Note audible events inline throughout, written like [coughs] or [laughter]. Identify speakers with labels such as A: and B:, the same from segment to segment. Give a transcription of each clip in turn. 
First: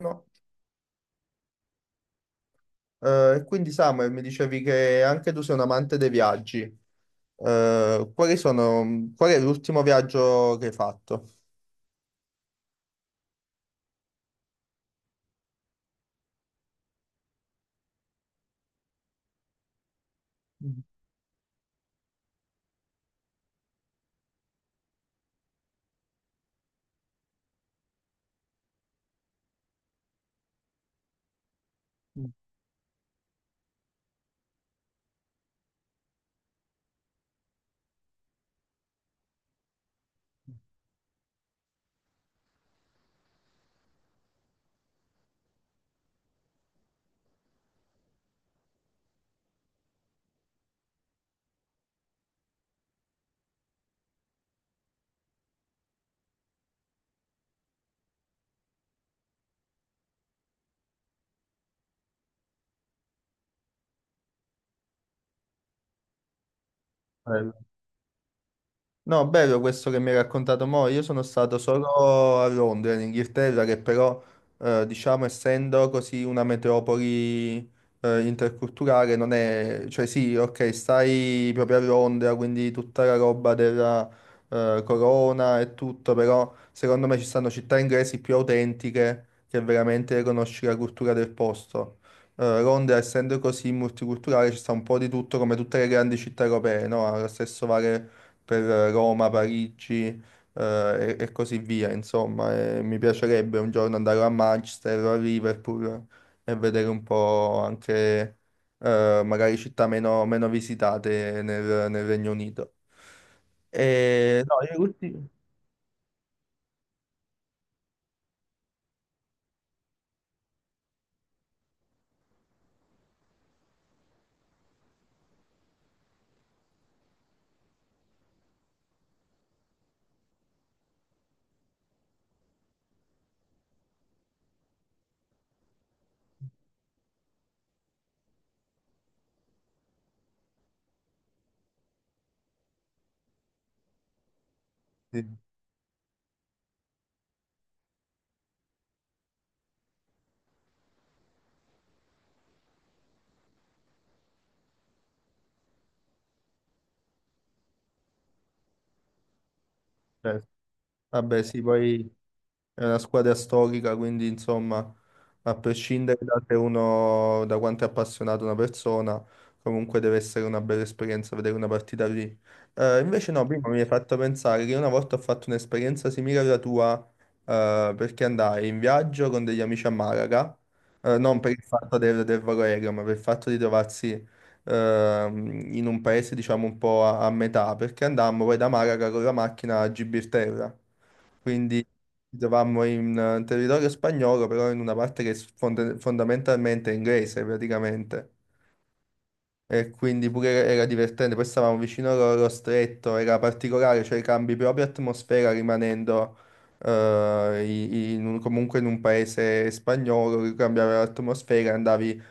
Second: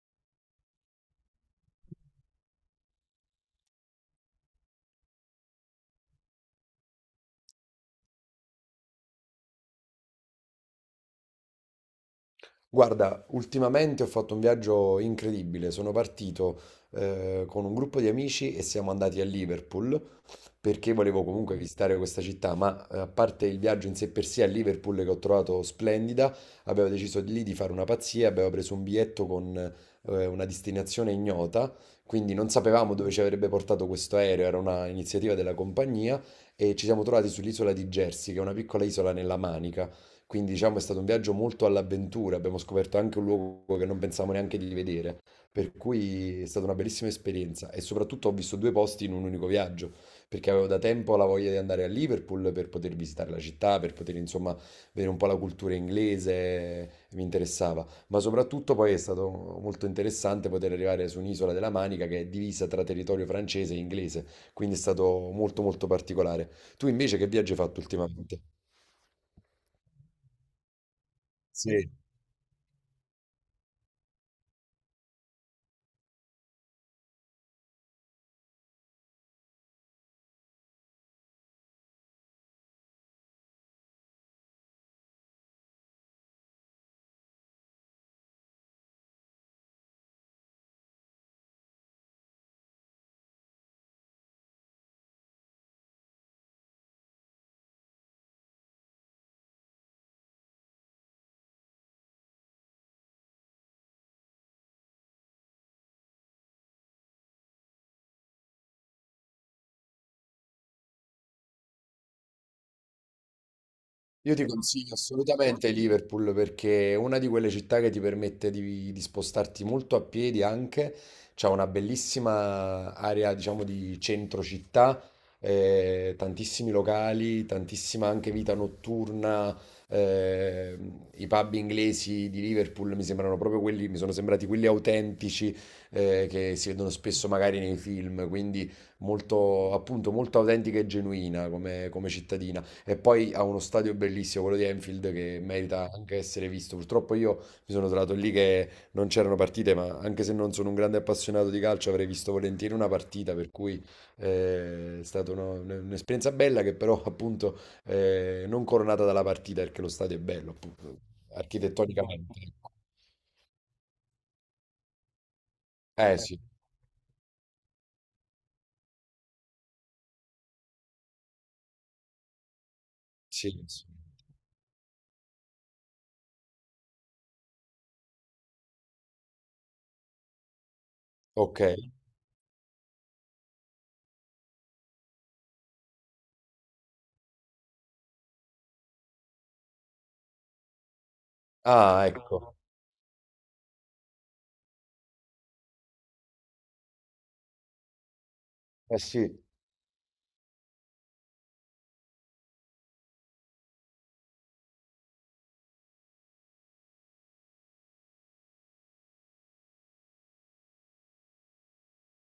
A: No. E quindi Samuel, mi dicevi che anche tu sei un amante dei viaggi. Quali sono, qual è l'ultimo viaggio che hai fatto?
B: Guarda, ultimamente ho fatto un viaggio incredibile. Sono partito con un gruppo di amici e siamo andati a Liverpool
A: Mm.
B: perché volevo comunque visitare questa città, ma a parte il viaggio in sé per sé a Liverpool che ho trovato splendida, abbiamo deciso di lì di fare una pazzia, abbiamo preso un biglietto con una destinazione ignota, quindi non sapevamo dove ci avrebbe portato questo aereo, era una iniziativa della compagnia e ci siamo trovati sull'isola di Jersey, che è una piccola isola nella Manica. Quindi diciamo è stato un viaggio molto all'avventura, abbiamo scoperto anche un luogo che non pensavamo neanche di vedere, per cui è stata una bellissima esperienza e soprattutto ho visto due posti in un unico viaggio, perché avevo da tempo la voglia di andare a Liverpool per poter visitare la città, per poter insomma vedere un po' la cultura inglese, mi interessava, ma soprattutto poi è stato molto interessante poter arrivare su un'isola della Manica che è divisa tra territorio francese e inglese, quindi è stato molto molto particolare. Tu invece che
A: Bello.
B: viaggio hai fatto ultimamente?
A: No, bello questo che mi hai raccontato mo'. Io sono stato
B: Sì.
A: solo a Londra, in Inghilterra, che però, diciamo, essendo così una metropoli, interculturale, non è... Cioè sì, ok, stai proprio a Londra, quindi tutta la roba della, corona e tutto, però secondo me ci stanno città inglesi più autentiche che veramente conosci la cultura del posto. Londra, essendo così multiculturale, ci sta un po' di tutto come tutte le grandi città europee, no? Ha lo stesso vale per Roma, Parigi, e così via, insomma, e mi piacerebbe un giorno andare a Manchester o a Liverpool e vedere un po' anche magari città meno, meno visitate nel Regno Unito.
B: Io
A: E,
B: ti
A: no, io
B: consiglio
A: ultimi...
B: assolutamente Liverpool perché è una di quelle città che ti permette di spostarti molto a piedi anche, c'è una bellissima area diciamo di centro città, tantissimi locali, tantissima anche vita notturna, eh, i pub inglesi di Liverpool mi sembrano proprio quelli, mi sono sembrati quelli autentici che si vedono spesso magari nei film, quindi molto appunto molto autentica e genuina come cittadina. E poi ha uno stadio bellissimo, quello di Anfield,
A: Sì,
B: che merita anche essere visto. Purtroppo io mi sono trovato lì che non c'erano partite, ma anche se non sono un grande appassionato di calcio, avrei visto volentieri una partita, per cui è stata un'esperienza bella che però [laughs] appunto non coronata dalla partita, perché lo stadio è
A: certo.
B: bello, appunto,
A: Vabbè, sì, poi...
B: architettonicamente, ecco.
A: È una squadra storica, quindi insomma, a
B: Eh
A: prescindere da
B: sì,
A: se uno, da quanto è appassionato una persona, comunque deve essere una bella esperienza vedere una partita lì. Invece no,
B: sì,
A: prima mi hai
B: sì.
A: fatto pensare che una volta ho fatto un'esperienza simile alla tua, perché andai in viaggio con degli amici a Malaga, non per
B: Ok.
A: il fatto del volo aereo, ma per il fatto di trovarsi in un paese, diciamo, un po' a, a metà, perché andammo poi da Malaga con la macchina a Gibilterra. Quindi
B: Ah, ecco.
A: eravamo in territorio spagnolo, però in una parte che è fondamentalmente è inglese praticamente.
B: Eh sì.
A: E quindi pure era divertente. Poi stavamo vicino allo stretto, era particolare, cioè cambi proprio atmosfera rimanendo comunque in un paese spagnolo, cambiava l'atmosfera, andavi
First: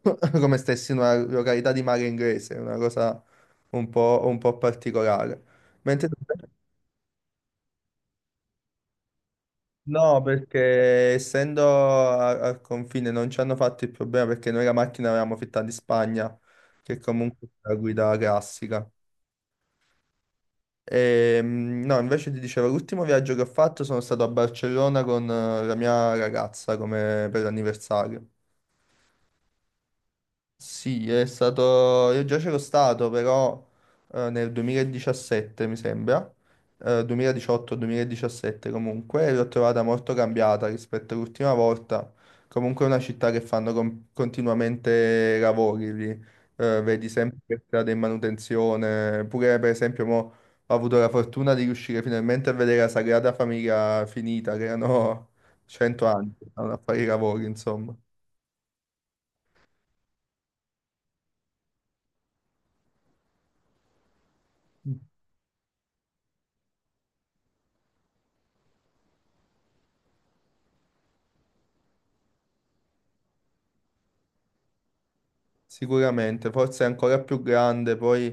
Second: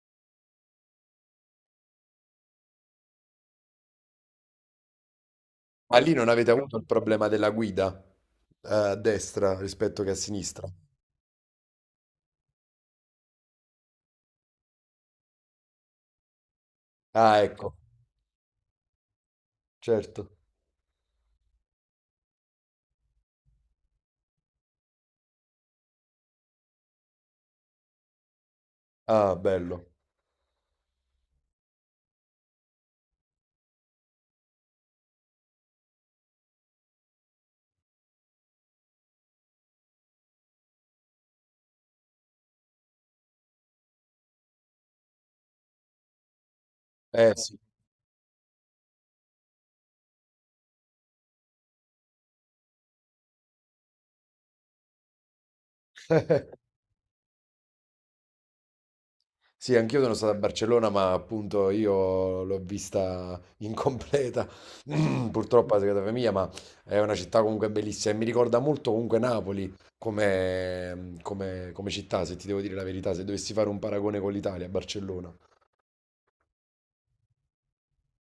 A: [coughs] come stessi in una località di mare inglese, una cosa un po' particolare.
B: Ma
A: Mentre...
B: lì non avete avuto il problema della guida a destra rispetto che a
A: No,
B: sinistra?
A: perché essendo al confine non ci hanno fatto il problema perché noi la macchina l'avevamo fitta di Spagna, che
B: Ah,
A: comunque è la
B: ecco,
A: guida classica.
B: certo.
A: No, invece ti dicevo, l'ultimo viaggio che ho fatto sono stato a Barcellona con la mia ragazza come per l'anniversario.
B: Ah, bello.
A: Sì, è stato. Io già c'ero stato, però nel 2017 mi sembra, 2018-2017 comunque, e l'ho trovata molto cambiata rispetto all'ultima volta. Comunque è una città che fanno continuamente lavori lì, vedi
B: Eh
A: sempre
B: sì,
A: per strada in manutenzione. Pure per esempio mo, ho avuto la fortuna di riuscire finalmente a vedere la Sagrada Famiglia finita, che erano [laughs] 100 anni, che stavano a fare i lavori, insomma.
B: sì, anch'io sono stato a Barcellona, ma appunto io l'ho vista [laughs] incompleta, [clears throat] purtroppo a casa mia, ma è una città comunque bellissima e mi ricorda molto comunque Napoli come, mm, come- come città, se ti devo dire la verità, se dovessi fare un paragone con l'Italia, Barcellona,
A: Sicuramente, forse è ancora più grande, poi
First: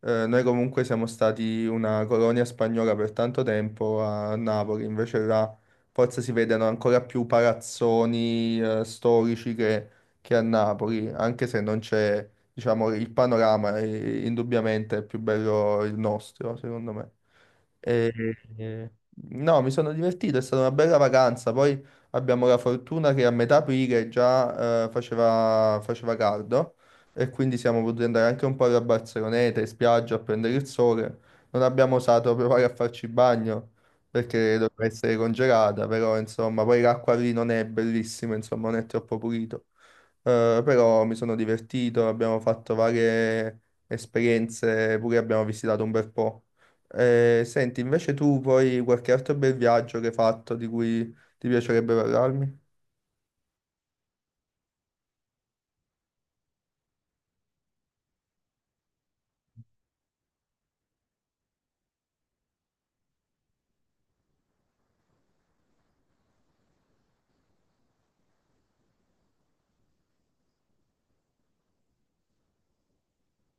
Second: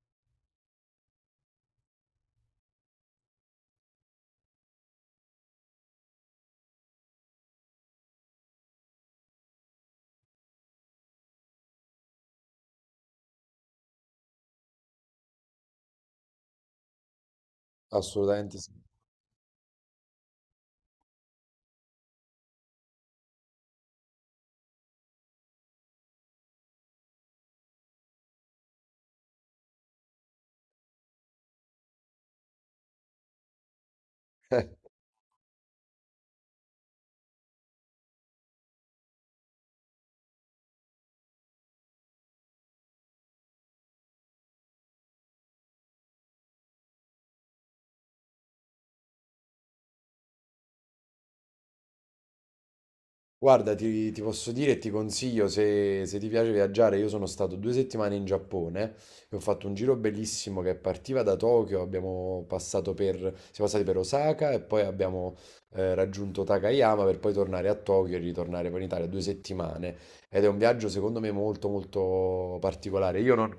A: noi comunque siamo stati una colonia spagnola per tanto tempo a Napoli, invece là forse si vedono ancora più palazzoni storici che a Napoli, anche se non c'è, diciamo, il panorama, indubbiamente è più bello il nostro, secondo me. E-
B: assolutamente sì.
A: e- no, mi sono divertito, è stata una bella vacanza. Poi abbiamo la fortuna che a metà aprile già faceva caldo e quindi siamo potuti andare anche un po' alla Barceloneta, in spiaggia a prendere il sole. Non abbiamo osato provare a farci bagno perché
B: [laughs]
A: doveva essere congelata, però insomma, poi l'acqua lì non è bellissima, insomma, non è troppo pulito. Però mi sono divertito, abbiamo fatto varie esperienze, pure abbiamo visitato un bel po'. Senti, invece tu poi qualche altro bel viaggio che hai fatto di cui ti piacerebbe parlarmi?
B: Guarda, ti posso dire e ti consiglio se ti piace viaggiare. Io sono stato 2 settimane in Giappone e ho fatto un giro bellissimo che partiva da Tokyo. Abbiamo passato per, siamo passati per Osaka e poi abbiamo raggiunto Takayama per poi tornare a Tokyo e ritornare poi in Italia 2 settimane. Ed è un viaggio secondo me molto molto particolare. Io non,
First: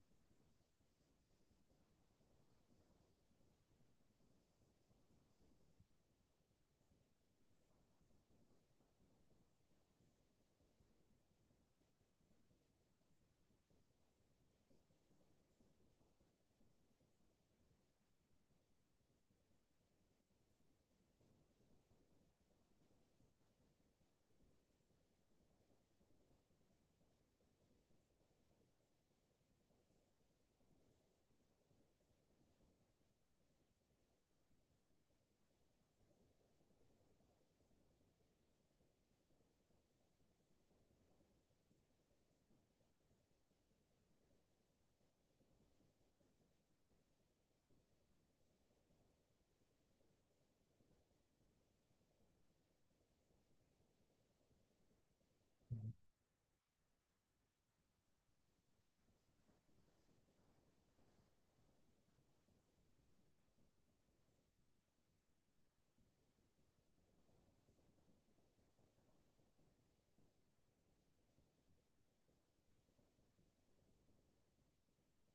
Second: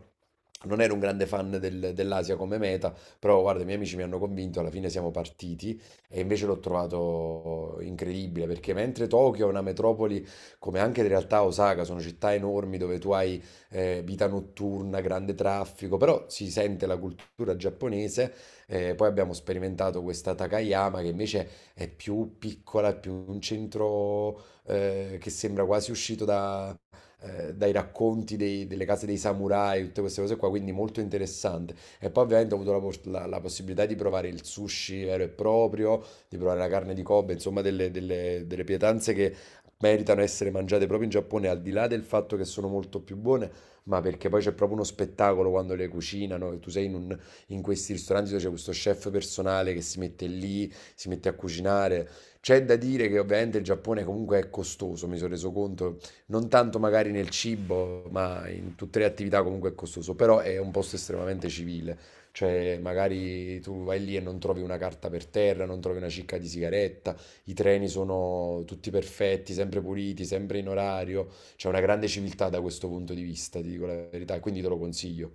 B: non ero un grande fan dell'Asia come meta, però guarda, i miei amici mi hanno convinto. Alla fine siamo partiti. E invece l'ho trovato incredibile perché mentre Tokyo è una metropoli, come anche in realtà Osaka, sono città enormi dove tu hai vita notturna, grande traffico, però si sente la cultura giapponese. Poi abbiamo sperimentato questa Takayama che invece è più piccola, è più un centro che sembra quasi uscito dai racconti delle case dei samurai, tutte queste cose qua, quindi molto interessante. E poi ovviamente ho avuto la possibilità di provare il sushi vero e proprio, di provare la carne di Kobe, insomma delle pietanze che meritano essere mangiate proprio in Giappone, al di là del fatto che sono molto più buone, ma perché poi c'è proprio uno spettacolo quando le cucinano, e tu sei in questi ristoranti dove c'è questo chef personale che si mette lì, si mette a cucinare. C'è da dire che ovviamente il Giappone comunque è costoso, mi sono reso conto, non tanto magari nel cibo, ma in tutte le attività comunque è costoso, però è un posto estremamente civile, cioè magari tu vai lì e non trovi una carta per terra, non trovi una cicca di sigaretta, i treni sono tutti perfetti, sempre puliti, sempre in orario, c'è una grande civiltà da questo punto di vista, ti dico la verità, e quindi te lo consiglio.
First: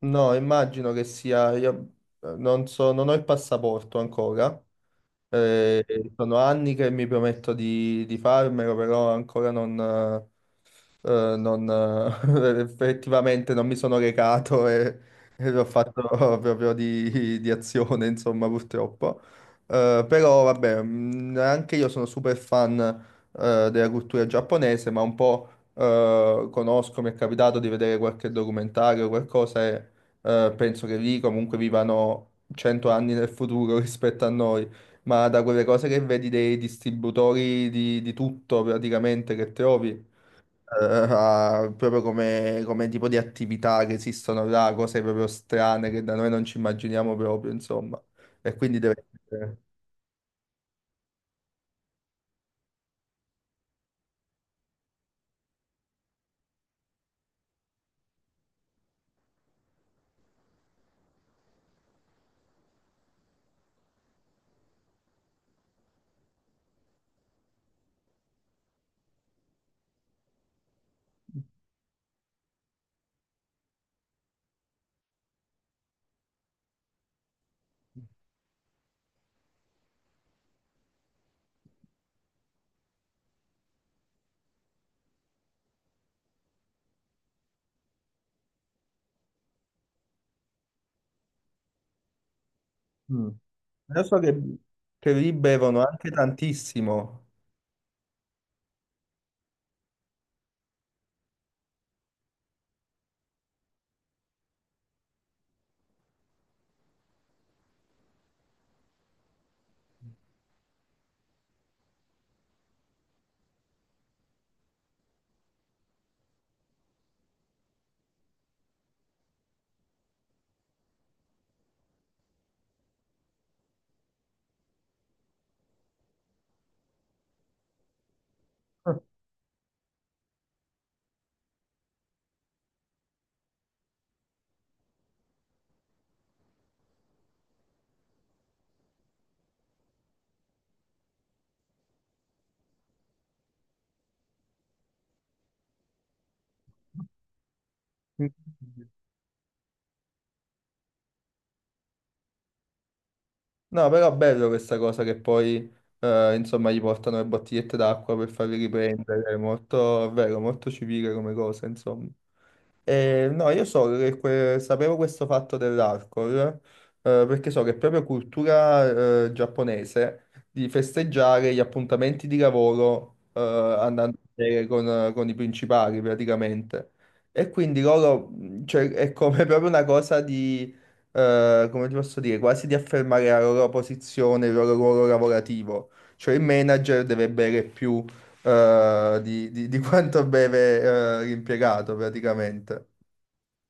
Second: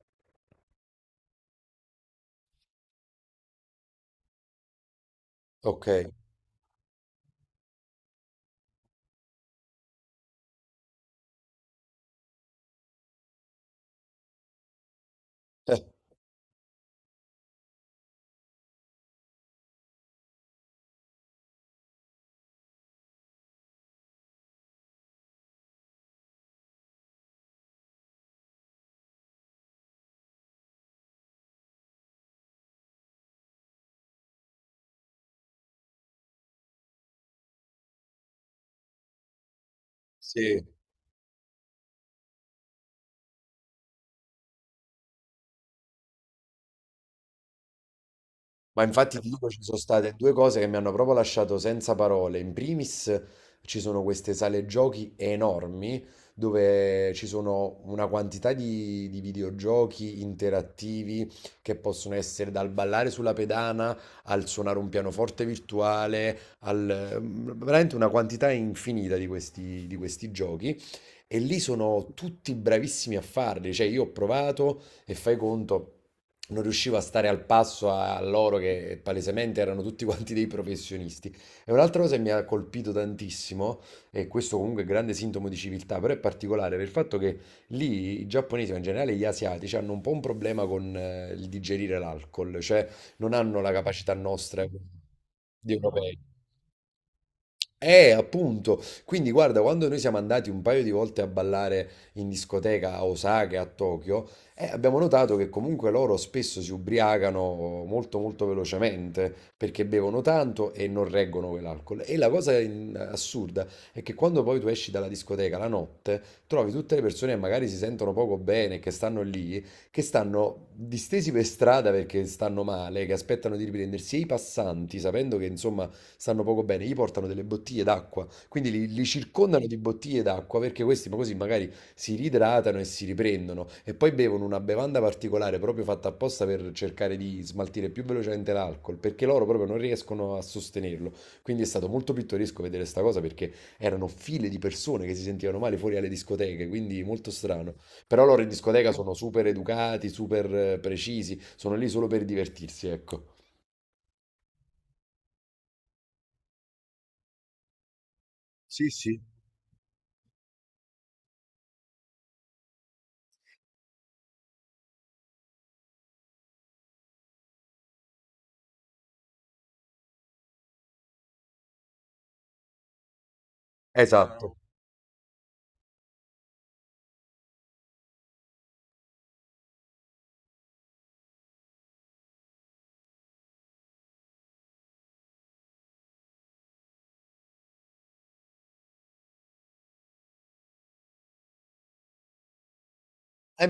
A: No, immagino che sia, io non so, non ho il passaporto ancora. Mm. eh,
B: Ok, [laughs]
A: sono anni che mi prometto di farmelo, però ancora non, [laughs] effettivamente non mi sono recato e l'ho
B: Eh,
A: fatto [laughs] proprio di azione, insomma, purtroppo. Però vabbè, anche io sono super fan della cultura giapponese, ma un po' conosco, mi è capitato di vedere qualche documentario o qualcosa e penso che lì comunque vivano 100 anni nel futuro [laughs] rispetto a noi. Ma da quelle cose che vedi dei distributori di tutto praticamente che trovi,
B: sì.
A: proprio come, come tipo di attività che esistono là, cose proprio strane che da noi non ci immaginiamo proprio, insomma. E quindi
B: Ma
A: deve
B: infatti ti dico,
A: essere...
B: ci sono state due cose che mi hanno proprio lasciato senza parole. In primis ci sono queste sale giochi enormi dove ci sono una quantità di videogiochi interattivi che possono essere dal ballare sulla pedana al suonare un pianoforte virtuale, al, mm, veramente una quantità infinita di questi giochi. E lì sono tutti bravissimi a farli, cioè io ho provato e fai conto, non riuscivo a stare al passo a loro che palesemente erano tutti [laughs] quanti dei professionisti. E un'altra cosa che mi ha colpito tantissimo, e questo comunque è grande sintomo di civiltà, però è particolare per il fatto che lì i giapponesi, ma in generale gli asiatici, hanno un po' un problema con il digerire l'alcol, cioè
A: Mm.
B: non hanno la
A: Io
B: capacità
A: so
B: nostra
A: che lì
B: di
A: bevono anche
B: europei.
A: tantissimo.
B: Appunto. Quindi guarda, quando noi siamo andati un paio di volte a ballare in discoteca a Osaka e a Tokyo, abbiamo notato che comunque loro spesso si ubriacano molto molto velocemente perché bevono tanto e non reggono quell'alcol. E la cosa in- assurda è che quando poi tu esci dalla discoteca la notte, trovi tutte le persone che magari si sentono poco bene, che stanno lì, che stanno distesi per strada perché stanno male, che aspettano di riprendersi e i passanti, sapendo che insomma stanno poco bene, gli portano delle bottiglie d'acqua, quindi li,
A: [laughs] Ah,
B: li circondano di bottiglie d'acqua perché questi ma così magari si riidratano e si riprendono e poi bevono una bevanda particolare proprio fatta apposta per cercare di smaltire più velocemente l'alcol, perché loro proprio non riescono a sostenerlo. Quindi è stato molto pittoresco vedere sta cosa perché erano file di persone che si sentivano male fuori alle discoteche, quindi molto strano. Però loro in
A: incredibile.
B: discoteca sono super educati, super precisi, sono lì solo per divertirsi, ecco.
A: No, però è bello questa cosa che poi, insomma, gli portano le bottigliette d'acqua per farli
B: Sì, sì.
A: riprendere. È molto, è vero, molto civile come cosa, insomma. No, io so che sapevo questo fatto dell'alcol, perché so che è proprio cultura, giapponese di festeggiare gli appuntamenti di lavoro, andando a
B: Esatto.
A: bere con i principali praticamente. E quindi loro, cioè, è come [laughs] proprio una cosa di, come ti posso dire, quasi di affermare la loro posizione, il loro ruolo lavorativo. Cioè il manager deve bere più di quanto beve l'impiegato praticamente.
B: E